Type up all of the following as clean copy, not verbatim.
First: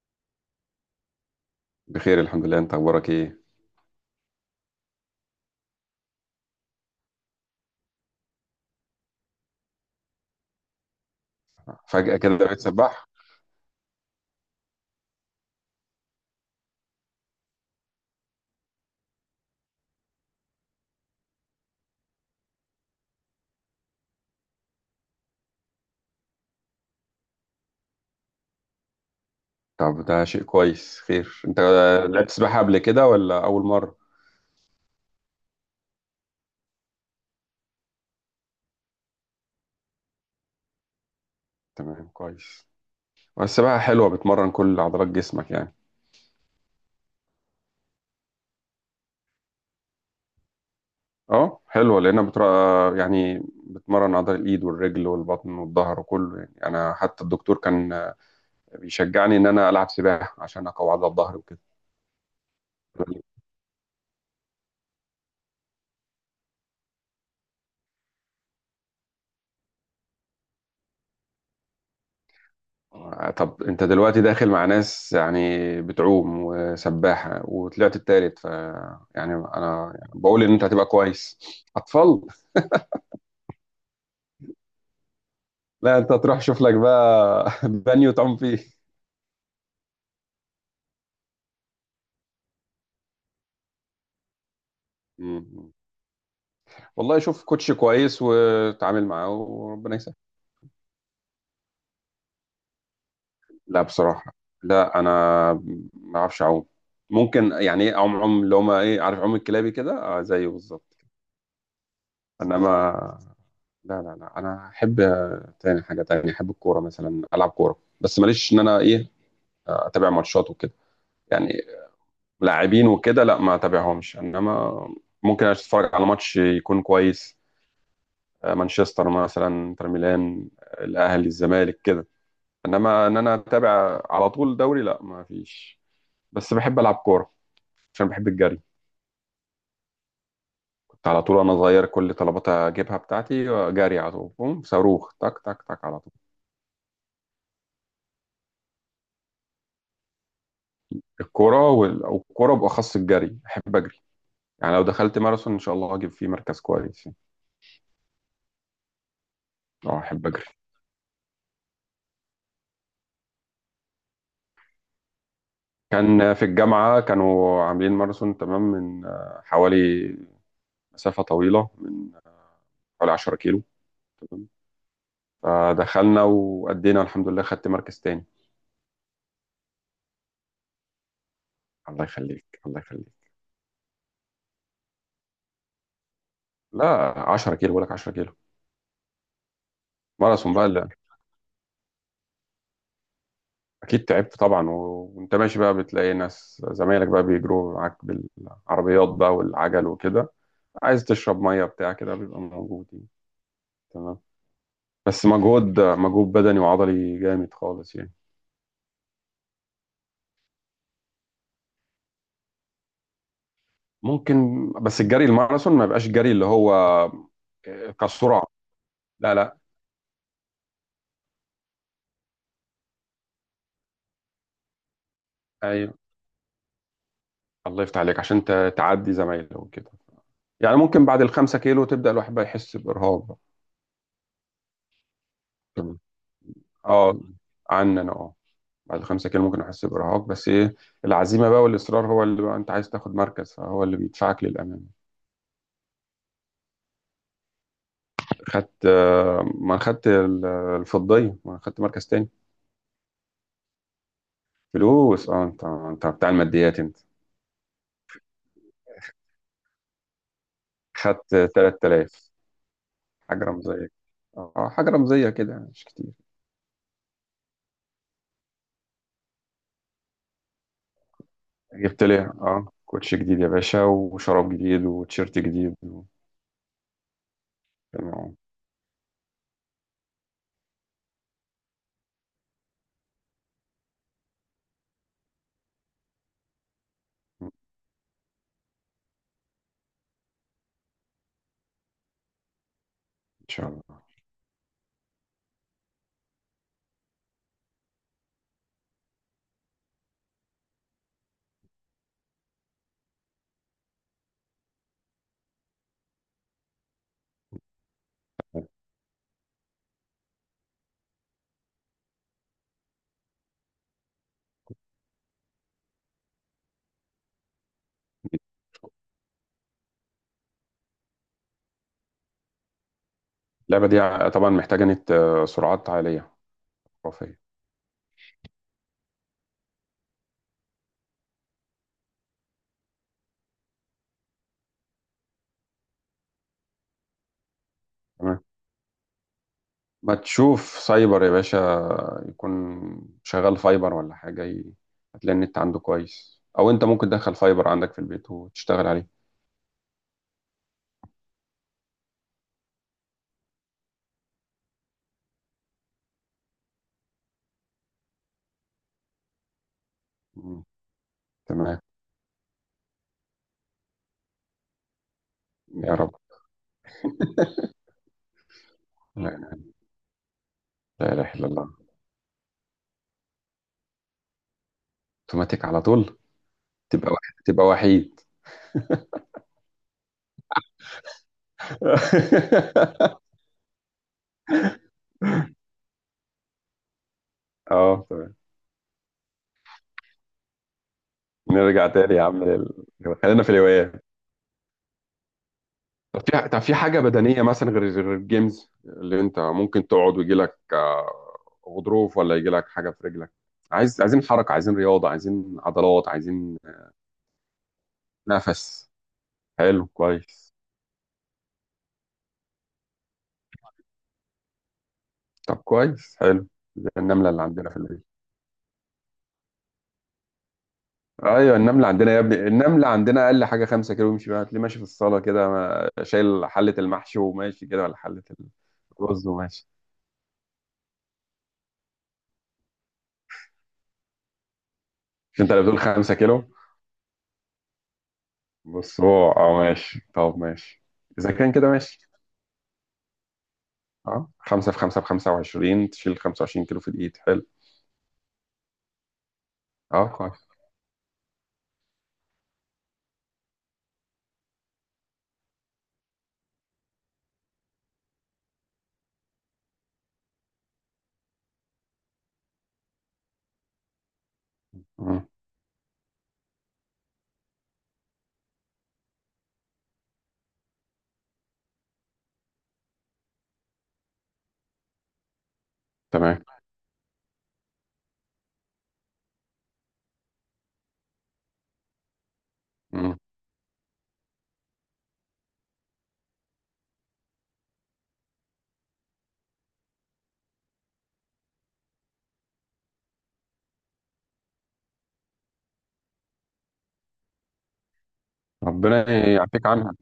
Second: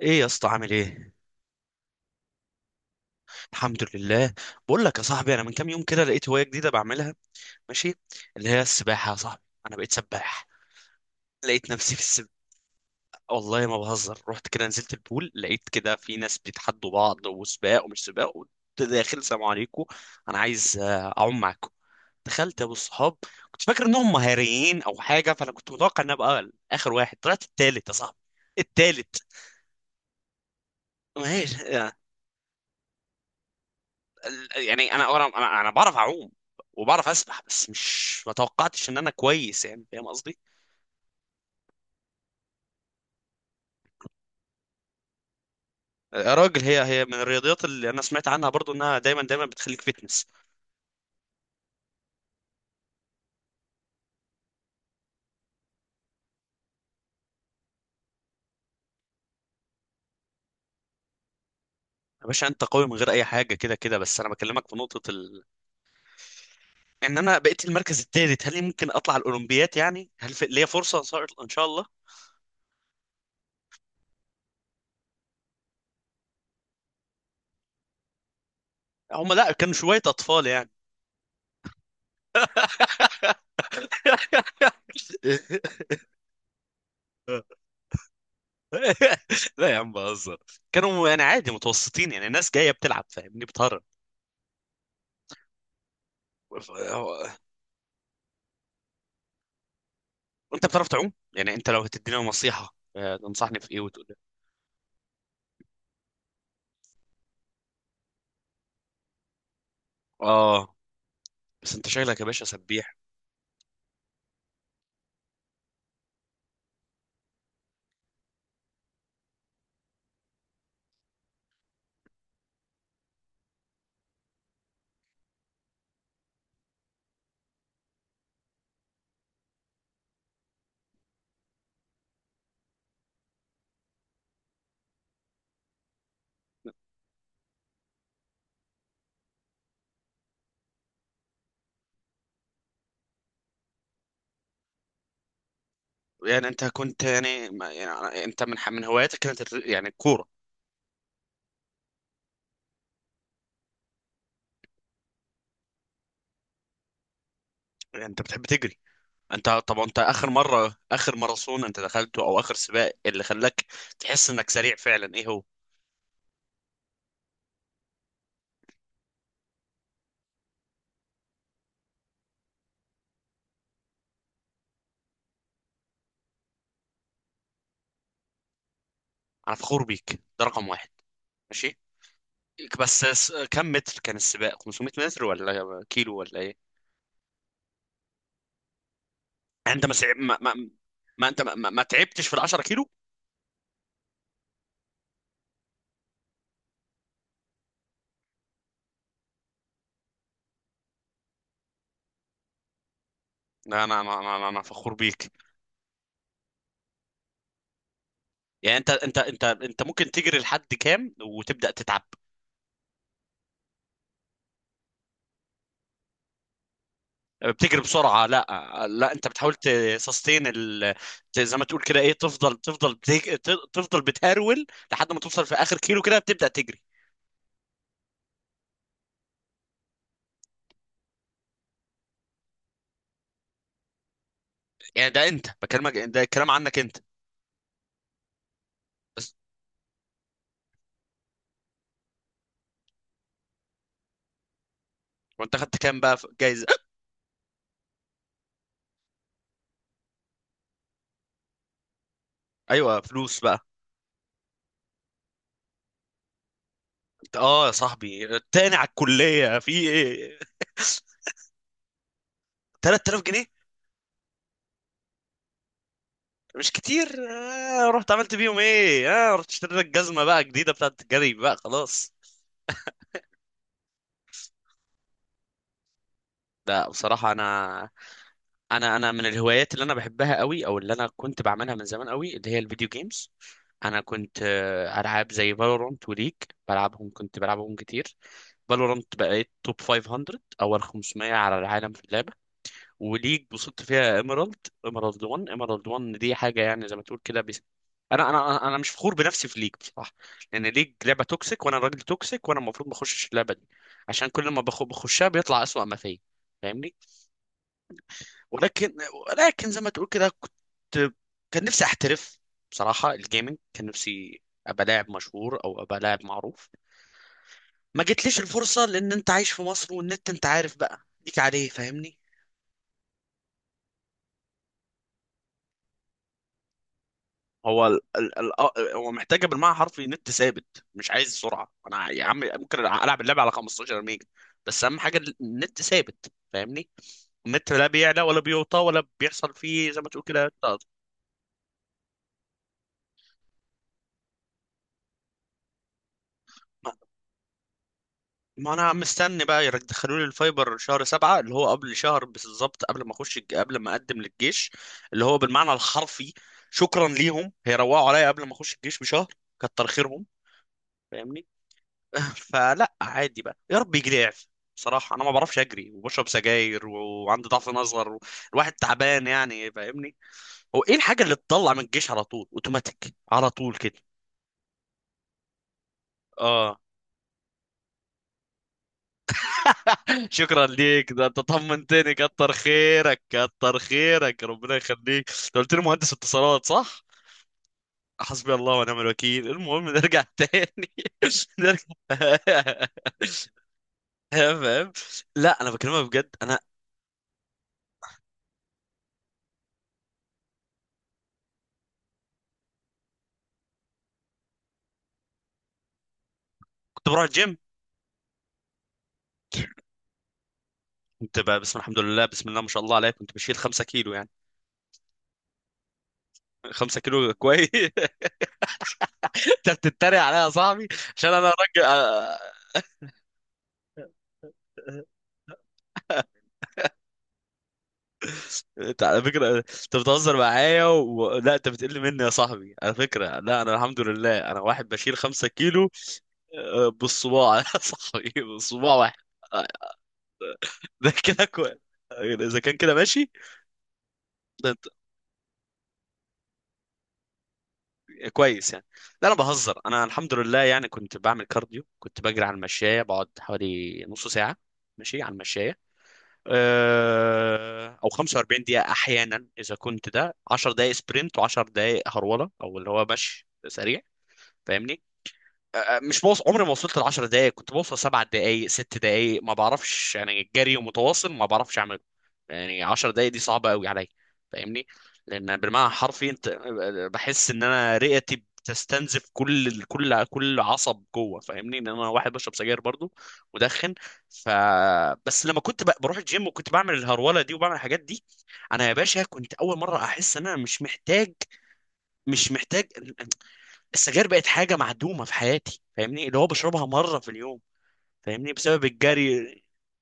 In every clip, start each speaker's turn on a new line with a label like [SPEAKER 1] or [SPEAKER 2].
[SPEAKER 1] ايه يا اسطى؟ عامل ايه؟
[SPEAKER 2] بخير الحمد لله. انت اخبارك ايه؟
[SPEAKER 1] الحمد لله. بقول لك يا صاحبي، انا من كام يوم كده لقيت هوايه جديده بعملها. ماشي. اللي هي السباحه يا صاحبي، انا بقيت سباح. لقيت نفسي في
[SPEAKER 2] فجأة
[SPEAKER 1] السباحه.
[SPEAKER 2] كده بقيت سباح؟
[SPEAKER 1] والله ما بهزر، رحت كده نزلت البول لقيت كده في ناس بيتحدوا بعض وسباق ومش سباق، وقلت داخل: السلام عليكم، انا عايز اعوم معاكم. دخلت يا ابو الصحاب، كنت فاكر انهم مهاريين او حاجه، فانا كنت متوقع ان ابقى اخر واحد، طلعت التالت يا صاحبي. التالت.
[SPEAKER 2] طب ده شيء كويس. خير، انت
[SPEAKER 1] ماشي.
[SPEAKER 2] لعبت سباحة قبل كده ولا اول مرة؟
[SPEAKER 1] يعني انا انا انا أنا بعرف اعوم وبعرف اسبح، بس مش ما توقعتش ان انا كويس، يعني فاهم قصدي.
[SPEAKER 2] تمام، كويس. والسباحة حلوة، بتمرن كل عضلات جسمك يعني.
[SPEAKER 1] يا راجل، هي من الرياضيات اللي انا سمعت عنها برضو، انها دايما دايما بتخليك فيتنس.
[SPEAKER 2] اه حلوة لانها يعني بتمرن عضلة الايد والرجل والبطن والظهر وكله. يعني انا حتى الدكتور كان بيشجعني ان انا العب سباحة عشان اقوي عضلة الظهر وكده.
[SPEAKER 1] يا باشا، انت قوي من غير اي حاجه كده كده، بس انا بكلمك في نقطه ان انا بقيت المركز الثالث، هل ممكن اطلع الاولمبيات؟ يعني هل ليا فرصه؟ ان شاء إن شاء الله.
[SPEAKER 2] طب انت دلوقتي داخل مع ناس يعني بتعوم وسباحة وطلعت التالت، ف
[SPEAKER 1] هم
[SPEAKER 2] يعني
[SPEAKER 1] لا، كانوا
[SPEAKER 2] انا
[SPEAKER 1] شويه
[SPEAKER 2] بقول
[SPEAKER 1] اطفال
[SPEAKER 2] ان انت
[SPEAKER 1] يعني.
[SPEAKER 2] هتبقى كويس. اطفال؟ لا، انت هتروح شوف لك بقى بانيو تعوم فيه.
[SPEAKER 1] لا يا عم بهزر، كانوا يعني عادي، متوسطين يعني، ناس جايه بتلعب، فاهمني.
[SPEAKER 2] مم.
[SPEAKER 1] بتهرب.
[SPEAKER 2] والله شوف كوتش كويس وتعامل معاه وربنا يسهل.
[SPEAKER 1] انت بتعرف تعوم؟ يعني انت لو هتدينا نصيحة، تنصحني في ايه
[SPEAKER 2] لا
[SPEAKER 1] وتقول لي؟
[SPEAKER 2] بصراحة، لا انا ما اعرفش اعوم. ممكن يعني ايه اعوم عوم اللي هما ايه، عارف، عوم الكلابي كده. اه زيه
[SPEAKER 1] اه.
[SPEAKER 2] بالظبط.
[SPEAKER 1] بس انت شكلك يا باشا
[SPEAKER 2] انما
[SPEAKER 1] سبيح.
[SPEAKER 2] لا انا احب، تاني حاجه تانية احب الكوره مثلا، العب كوره بس ماليش ان انا ايه، اتابع ماتشات وكده يعني. لاعبين وكده لا ما اتابعهمش، انما ممكن اتفرج على ماتش يكون كويس، مانشستر مثلا، انتر ميلان، الاهلي الزمالك كده. انما ان انا اتابع على طول دوري، لا ما فيش. بس بحب العب كوره عشان بحب الجري. كنت على طول وانا صغير كل طلبات اجيبها بتاعتي، جري على طول، بوم، صاروخ، تك تك تك على طول.
[SPEAKER 1] يعني انت كنت يعني، يعني انت من من هواياتك كانت يعني الكورة.
[SPEAKER 2] الكرة والكرة بأخص الجري، أحب أجري. يعني لو دخلت ماراثون إن شاء الله هجيب فيه مركز كويس يعني.
[SPEAKER 1] يعني انت بتحب تجري؟ انت طب
[SPEAKER 2] أه
[SPEAKER 1] انت
[SPEAKER 2] أحب
[SPEAKER 1] اخر
[SPEAKER 2] أجري.
[SPEAKER 1] مرة، اخر ماراثون انت دخلته او اخر سباق اللي خلاك تحس انك سريع فعلا، ايه هو؟
[SPEAKER 2] كان في الجامعة كانوا عاملين ماراثون تمام، من حوالي، مسافة طويلة، من حوالي 10 كيلو. تمام، فدخلنا وأدينا الحمد لله، خدت مركز تاني.
[SPEAKER 1] انا فخور بيك، ده رقم واحد. ماشي.
[SPEAKER 2] الله يخليك، الله
[SPEAKER 1] بس
[SPEAKER 2] يخليك.
[SPEAKER 1] كم متر كان السباق، 500 متر ولا كيلو ولا ايه؟
[SPEAKER 2] لا 10 كيلو بقول لك، 10 كيلو
[SPEAKER 1] يعني انت
[SPEAKER 2] ماراثون بقى اللي.
[SPEAKER 1] ما انت ما تعبتش في ال 10 كيلو.
[SPEAKER 2] أكيد تعبت طبعا، وأنت ماشي بقى بتلاقي ناس زمايلك بقى بيجروا معاك بالعربيات بقى والعجل وكده، عايز تشرب ميه بتاع كده بيبقى موجود يعني.
[SPEAKER 1] لا انا
[SPEAKER 2] تمام.
[SPEAKER 1] انا انا أنا فخور
[SPEAKER 2] بس
[SPEAKER 1] بيك.
[SPEAKER 2] مجهود، مجهود بدني وعضلي جامد خالص يعني.
[SPEAKER 1] يعني انت ممكن تجري لحد كام وتبدا تتعب؟
[SPEAKER 2] ممكن، بس الجري الماراثون ما يبقاش جري اللي هو
[SPEAKER 1] بتجري بسرعه؟
[SPEAKER 2] كسرعه.
[SPEAKER 1] لا لا، انت
[SPEAKER 2] لا
[SPEAKER 1] بتحاول
[SPEAKER 2] لا.
[SPEAKER 1] تسستين زي ما تقول كده، ايه، تفضل تفضل بتهرول، لحد ما توصل في اخر
[SPEAKER 2] ايوه.
[SPEAKER 1] كيلو كده بتبدا تجري.
[SPEAKER 2] الله يفتح عليك عشان تعدي زمايله وكده. يعني ممكن بعد الخمسة كيلو تبدأ الواحد بقى يحس بإرهاق بقى.
[SPEAKER 1] يعني ده انت بكلمك،
[SPEAKER 2] تمام.
[SPEAKER 1] ده الكلام عنك انت.
[SPEAKER 2] اه، عني انا اه، بعد الخمسة
[SPEAKER 1] بس.
[SPEAKER 2] كيلو ممكن احس بإرهاق. بس ايه، العزيمة بقى والإصرار هو اللي بقى انت عايز تاخد مركز فهو اللي بيدفعك للأمام.
[SPEAKER 1] وانت خدت كام بقى في جايزه؟
[SPEAKER 2] خدت، ما خدت الفضية، ما خدت مركز تاني.
[SPEAKER 1] ايوه، فلوس بقى.
[SPEAKER 2] فلوس، اه، انت انت بتاع الماديات انت.
[SPEAKER 1] انت، اه يا صاحبي، التاني على الكليه في ايه؟
[SPEAKER 2] خدت 3000.
[SPEAKER 1] 3000
[SPEAKER 2] حاجة
[SPEAKER 1] جنيه
[SPEAKER 2] رمزية، اه حاجة رمزية كده مش كتير.
[SPEAKER 1] مش كتير. رحت عملت بيهم ايه؟ اه رحت اشتريت لك جزمه بقى جديده بتاعت الجري بقى
[SPEAKER 2] جبت
[SPEAKER 1] خلاص.
[SPEAKER 2] لي اه كوتش جديد يا باشا وشراب جديد وتيشيرت جديد و...
[SPEAKER 1] لا بصراحة أنا،
[SPEAKER 2] تمام.
[SPEAKER 1] أنا من الهوايات اللي أنا بحبها قوي أو اللي أنا كنت بعملها من زمان قوي اللي هي الفيديو جيمز. أنا كنت، ألعاب زي فالورانت وليج. كنت بلعبهم كتير. فالورانت بقيت توب 500، أول 500 على العالم في اللعبة. وليج
[SPEAKER 2] ان شاء
[SPEAKER 1] وصلت
[SPEAKER 2] الله.
[SPEAKER 1] فيها ايميرالد. ايميرالد 1، ايميرالد 1 دي حاجة يعني زي ما تقول كده بس. أنا مش فخور بنفسي في ليج بصراحة. لأن ليج لعبة توكسيك وأنا راجل توكسيك، وأنا المفروض ما أخشش اللعبة دي، عشان كل ما بخشها بيطلع أسوأ ما فيا، فاهمني. ولكن. زي ما تقول كده، كنت، كان نفسي احترف. بصراحة الجيمنج كان نفسي ابقى لاعب مشهور او ابقى لاعب معروف. ما جتليش الفرصة لان انت عايش في مصر، والنت انت عارف بقى ليك عليه، فاهمني.
[SPEAKER 2] اللعبة دي طبعا محتاجة نت، سرعات عالية خرافية.
[SPEAKER 1] هو ال ال ال آه، هو محتاجة بالمعنى الحرفي نت ثابت، مش عايز سرعة. انا يا عم ممكن العب اللعبة على 15 ميجا، بس اهم حاجة النت ثابت، فاهمني. النت لا بيعلى ولا بيوطى ولا بيحصل فيه زي ما
[SPEAKER 2] ما
[SPEAKER 1] تقول كده.
[SPEAKER 2] تشوف سايبر يا باشا، يكون شغال فايبر ولا حاجة هتلاقي النت عنده كويس، أو أنت ممكن تدخل فايبر عندك في البيت
[SPEAKER 1] ما
[SPEAKER 2] وتشتغل
[SPEAKER 1] انا
[SPEAKER 2] عليه.
[SPEAKER 1] مستني بقى يدخلوا لي الفايبر شهر سبعة، اللي هو قبل شهر بالظبط قبل ما اخش قبل ما اقدم للجيش، اللي هو بالمعنى الحرفي. شكرا ليهم، هيروقوا عليا قبل ما اخش الجيش بشهر. كتر خيرهم.
[SPEAKER 2] مم.
[SPEAKER 1] فاهمني.
[SPEAKER 2] تمام.
[SPEAKER 1] فلا عادي بقى، يا رب يجي لي اعفاء. بصراحة انا ما بعرفش اجري
[SPEAKER 2] يا رب.
[SPEAKER 1] وبشرب سجاير وعندي ضعف نظر الواحد تعبان
[SPEAKER 2] لا إله،
[SPEAKER 1] يعني، فاهمني. هو ايه
[SPEAKER 2] لا
[SPEAKER 1] الحاجة
[SPEAKER 2] إله
[SPEAKER 1] اللي
[SPEAKER 2] إلا الله.
[SPEAKER 1] تطلع من الجيش على طول، اوتوماتيك على طول كده؟
[SPEAKER 2] أوتوماتيك على طول،
[SPEAKER 1] اه.
[SPEAKER 2] تبقى وحيد، تبقى وحيد.
[SPEAKER 1] شكرا ليك، ده انت طمنتني. كتر خيرك، كتر خيرك، ربنا يخليك. انت قلت لي مهندس اتصالات، صح؟
[SPEAKER 2] أه تمام.
[SPEAKER 1] حسبي الله ونعم الوكيل. المهم، نرجع تاني. نرجع.
[SPEAKER 2] نرجع تاني يا عم لل... خلينا في الهوايات.
[SPEAKER 1] تمام. لا انا بكلمك
[SPEAKER 2] طب
[SPEAKER 1] بجد.
[SPEAKER 2] في،
[SPEAKER 1] انا
[SPEAKER 2] طب في حاجة بدنية مثلا غير غير الجيمز اللي انت ممكن تقعد ويجي لك غضروف ولا يجي لك حاجة في رجلك؟ عايز، عايزين حركة، عايزين رياضة، عايزين عضلات، عايزين
[SPEAKER 1] كنت بروح الجيم،
[SPEAKER 2] نفس. حلو، كويس.
[SPEAKER 1] كنت بسم الحمد لله، بسم الله ما شاء الله عليك، كنت بشيل 5 كيلو يعني.
[SPEAKER 2] طب كويس حلو. زي
[SPEAKER 1] 5
[SPEAKER 2] النملة
[SPEAKER 1] كيلو
[SPEAKER 2] اللي
[SPEAKER 1] كويس.
[SPEAKER 2] عندنا في البيت.
[SPEAKER 1] انت بتتريق عليا يا صاحبي؟ عشان انا
[SPEAKER 2] ايوه
[SPEAKER 1] راجل،
[SPEAKER 2] النملة عندنا يا ابني، النملة عندنا اقل حاجة خمسة كيلو يمشي بيها، تلاقيه ماشي في الصالة كده شايل حلة المحشي وماشي كده، ولا حلة
[SPEAKER 1] انت على
[SPEAKER 2] الرز
[SPEAKER 1] فكرة
[SPEAKER 2] وماشي.
[SPEAKER 1] انت بتهزر معايا لا انت بتقل مني يا صاحبي على فكرة. لا انا الحمد لله انا واحد بشيل
[SPEAKER 2] مش
[SPEAKER 1] خمسة
[SPEAKER 2] انت اللي بتقول
[SPEAKER 1] كيلو.
[SPEAKER 2] خمسة كيلو؟
[SPEAKER 1] اه، بالصباع. يا صاحبي بالصباع
[SPEAKER 2] بص
[SPEAKER 1] واحد.
[SPEAKER 2] هو اه
[SPEAKER 1] اه،
[SPEAKER 2] ماشي، طب ماشي.
[SPEAKER 1] ده
[SPEAKER 2] اذا
[SPEAKER 1] كده
[SPEAKER 2] كان كده
[SPEAKER 1] كويس.
[SPEAKER 2] ماشي.
[SPEAKER 1] اذا كان كده ماشي.
[SPEAKER 2] اه
[SPEAKER 1] ده
[SPEAKER 2] خمسة في
[SPEAKER 1] انت...
[SPEAKER 2] خمسة ب 25، تشيل 25 كيلو في الإيد، حلو.
[SPEAKER 1] كويس يعني. لا انا بهزر. انا
[SPEAKER 2] اه
[SPEAKER 1] الحمد
[SPEAKER 2] كويس.
[SPEAKER 1] لله يعني كنت بعمل كارديو، كنت بجري على المشاية، بقعد حوالي نص ساعة ماشي على المشاية. اه، او 45 دقيقة احيانا، اذا كنت ده 10 دقائق سبرنت و10 دقائق هرولة او اللي هو مشي سريع، فاهمني.
[SPEAKER 2] مم.
[SPEAKER 1] مش بوص... عمري ما وصلت ل 10 دقائق، كنت بوصل سبع دقائق ست دقائق، ما بعرفش يعني، الجري ومتواصل ما بعرفش اعمله. يعني 10 دقائق دي صعبه قوي عليا، فاهمني. لان بالمعنى الحرفي
[SPEAKER 2] تمام.
[SPEAKER 1] انت، بحس ان انا رئتي بتستنزف كل كل كل عصب جوه، فاهمني، ان انا واحد بشرب سجاير برضو،
[SPEAKER 2] مم.
[SPEAKER 1] مدخن. ف. بس لما كنت بروح الجيم، وكنت بعمل الهروله دي وبعمل الحاجات دي، انا يا باشا كنت اول مره احس ان انا مش محتاج. مش محتاج. السجاير بقت حاجه معدومه في حياتي، فاهمني، اللي هو بشربها مره في اليوم، فاهمني، بسبب
[SPEAKER 2] ربنا
[SPEAKER 1] الجري.
[SPEAKER 2] يعافيك عنها.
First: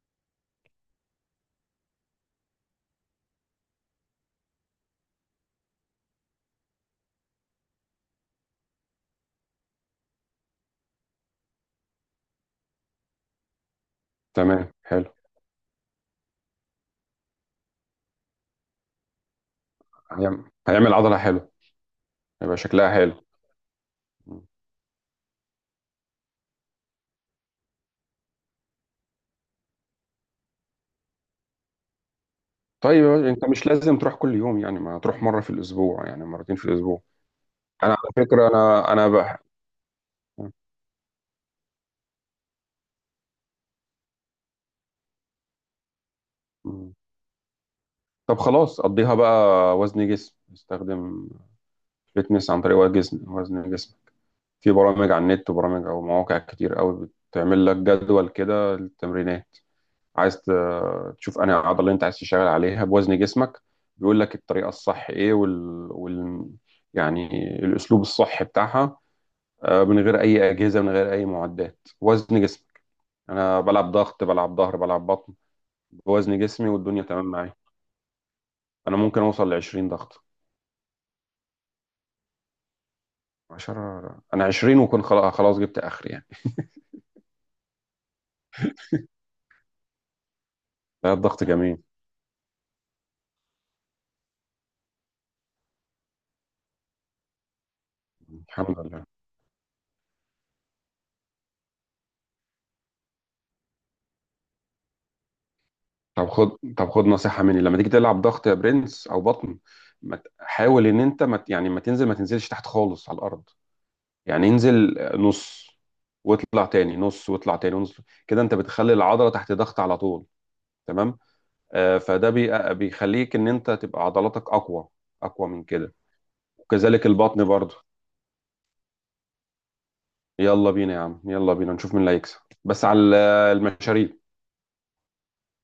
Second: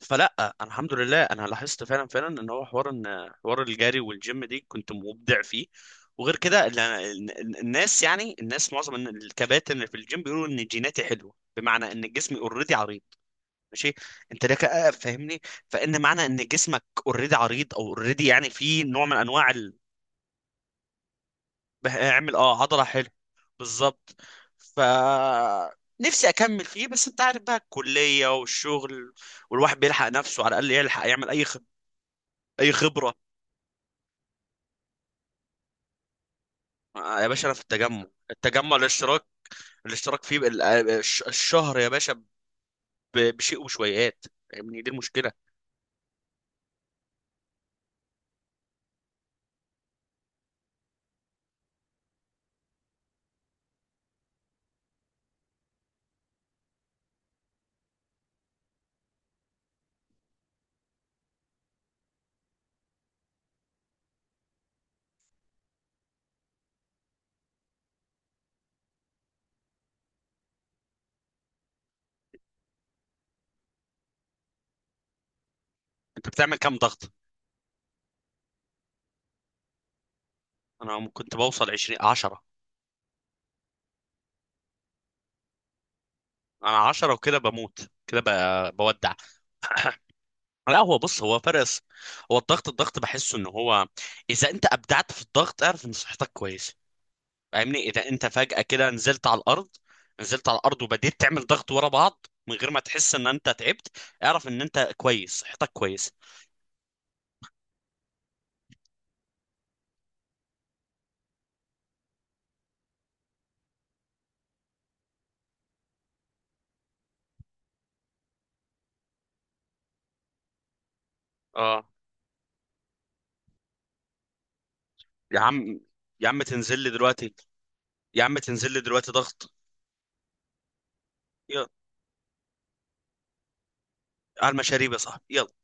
[SPEAKER 1] فلا انا الحمد لله انا لاحظت فعلا فعلا ان هو حوار، ان حوار الجري والجيم دي كنت مبدع فيه. وغير كده الناس، يعني الناس معظم الكباتن اللي في الجيم بيقولوا ان جيناتي حلوه، بمعنى ان جسمي اوريدي عريض. ماشي. انت لك،
[SPEAKER 2] تمام، حلو.
[SPEAKER 1] فاهمني. فان معنى ان جسمك اوريدي عريض او اوريدي، يعني في نوع من انواع.
[SPEAKER 2] هيعمل، هيعمل عضلة، حلو.
[SPEAKER 1] اعمل
[SPEAKER 2] هيبقى
[SPEAKER 1] اه هضرة
[SPEAKER 2] شكلها
[SPEAKER 1] حلو.
[SPEAKER 2] حلو.
[SPEAKER 1] بالظبط.
[SPEAKER 2] مم.
[SPEAKER 1] ف. نفسي اكمل فيه بس انت عارف بقى، الكلية والشغل والواحد بيلحق نفسه على الاقل يلحق يعمل اي اي
[SPEAKER 2] طيب يا
[SPEAKER 1] خبرة.
[SPEAKER 2] باشا، انت مش لازم تروح كل يوم يعني، ما تروح مرة في الأسبوع، يعني مرتين في الأسبوع.
[SPEAKER 1] آه يا باشا، انا في
[SPEAKER 2] أنا
[SPEAKER 1] التجمع.
[SPEAKER 2] على فكرة
[SPEAKER 1] التجمع
[SPEAKER 2] أنا أنا
[SPEAKER 1] الاشتراك،
[SPEAKER 2] بح...
[SPEAKER 1] الاشتراك فيه الشهر يا باشا بشيء وشويات، يعني دي المشكلة.
[SPEAKER 2] مم. طب خلاص قضيها بقى وزن جسم، استخدم فتنس عن طريق وزن، وزن جسم. في برامج على النت وبرامج أو مواقع كتير قوي بتعمل لك جدول كده للتمرينات. عايز تشوف انهي عضله اللي انت عايز تشتغل عليها بوزن جسمك. بيقول لك الطريقه الصح ايه، وال... وال... يعني الاسلوب الصح بتاعها، من غير اي اجهزه، من غير اي معدات، وزن جسمك. انا بلعب ضغط، بلعب ظهر، بلعب بطن
[SPEAKER 1] انت
[SPEAKER 2] بوزن
[SPEAKER 1] بتعمل
[SPEAKER 2] جسمي
[SPEAKER 1] كام
[SPEAKER 2] والدنيا
[SPEAKER 1] ضغط؟
[SPEAKER 2] تمام معايا. انا ممكن اوصل ل 20 ضغط.
[SPEAKER 1] انا كنت بوصل 20 10.
[SPEAKER 2] 10 انا 20 وكنت خلاص خلاص جبت اخر يعني.
[SPEAKER 1] انا 10 وكده بموت كده بودع. لا هو
[SPEAKER 2] لا،
[SPEAKER 1] بص، هو
[SPEAKER 2] الضغط جميل.
[SPEAKER 1] فرس. هو الضغط، الضغط بحسه ان هو، اذا انت ابدعت في الضغط اعرف ان صحتك كويسه، فاهمني. اذا انت فجأة
[SPEAKER 2] الحمد
[SPEAKER 1] كده
[SPEAKER 2] لله.
[SPEAKER 1] نزلت على الارض، نزلت على الارض وبديت تعمل ضغط ورا بعض من غير ما تحس ان انت تعبت، اعرف ان انت كويس، صحتك كويسه.
[SPEAKER 2] طب خد، طب خد نصيحة مني لما تيجي تلعب ضغط يا برنس او بطن، ما ت- حاول ان انت ما ت- يعني ما تنزل، ما تنزلش تحت خالص على الارض. يعني انزل نص واطلع تاني، نص واطلع تاني، نص. كده انت بتخلي العضلة تحت ضغط على طول. تمام.
[SPEAKER 1] اه.
[SPEAKER 2] آه فده بيخليك ان انت تبقى عضلاتك اقوى،
[SPEAKER 1] يا
[SPEAKER 2] اقوى من
[SPEAKER 1] عم،
[SPEAKER 2] كده.
[SPEAKER 1] يا عم تنزل لي
[SPEAKER 2] وكذلك
[SPEAKER 1] دلوقتي،
[SPEAKER 2] البطن برضه.
[SPEAKER 1] يا عم تنزل لي دلوقتي ضغط.
[SPEAKER 2] يلا بينا يا عم، يلا
[SPEAKER 1] يلا.
[SPEAKER 2] بينا نشوف مين اللي هيكسب. بس على المشاريب.
[SPEAKER 1] على المشاريب يا صاحبي، يلا.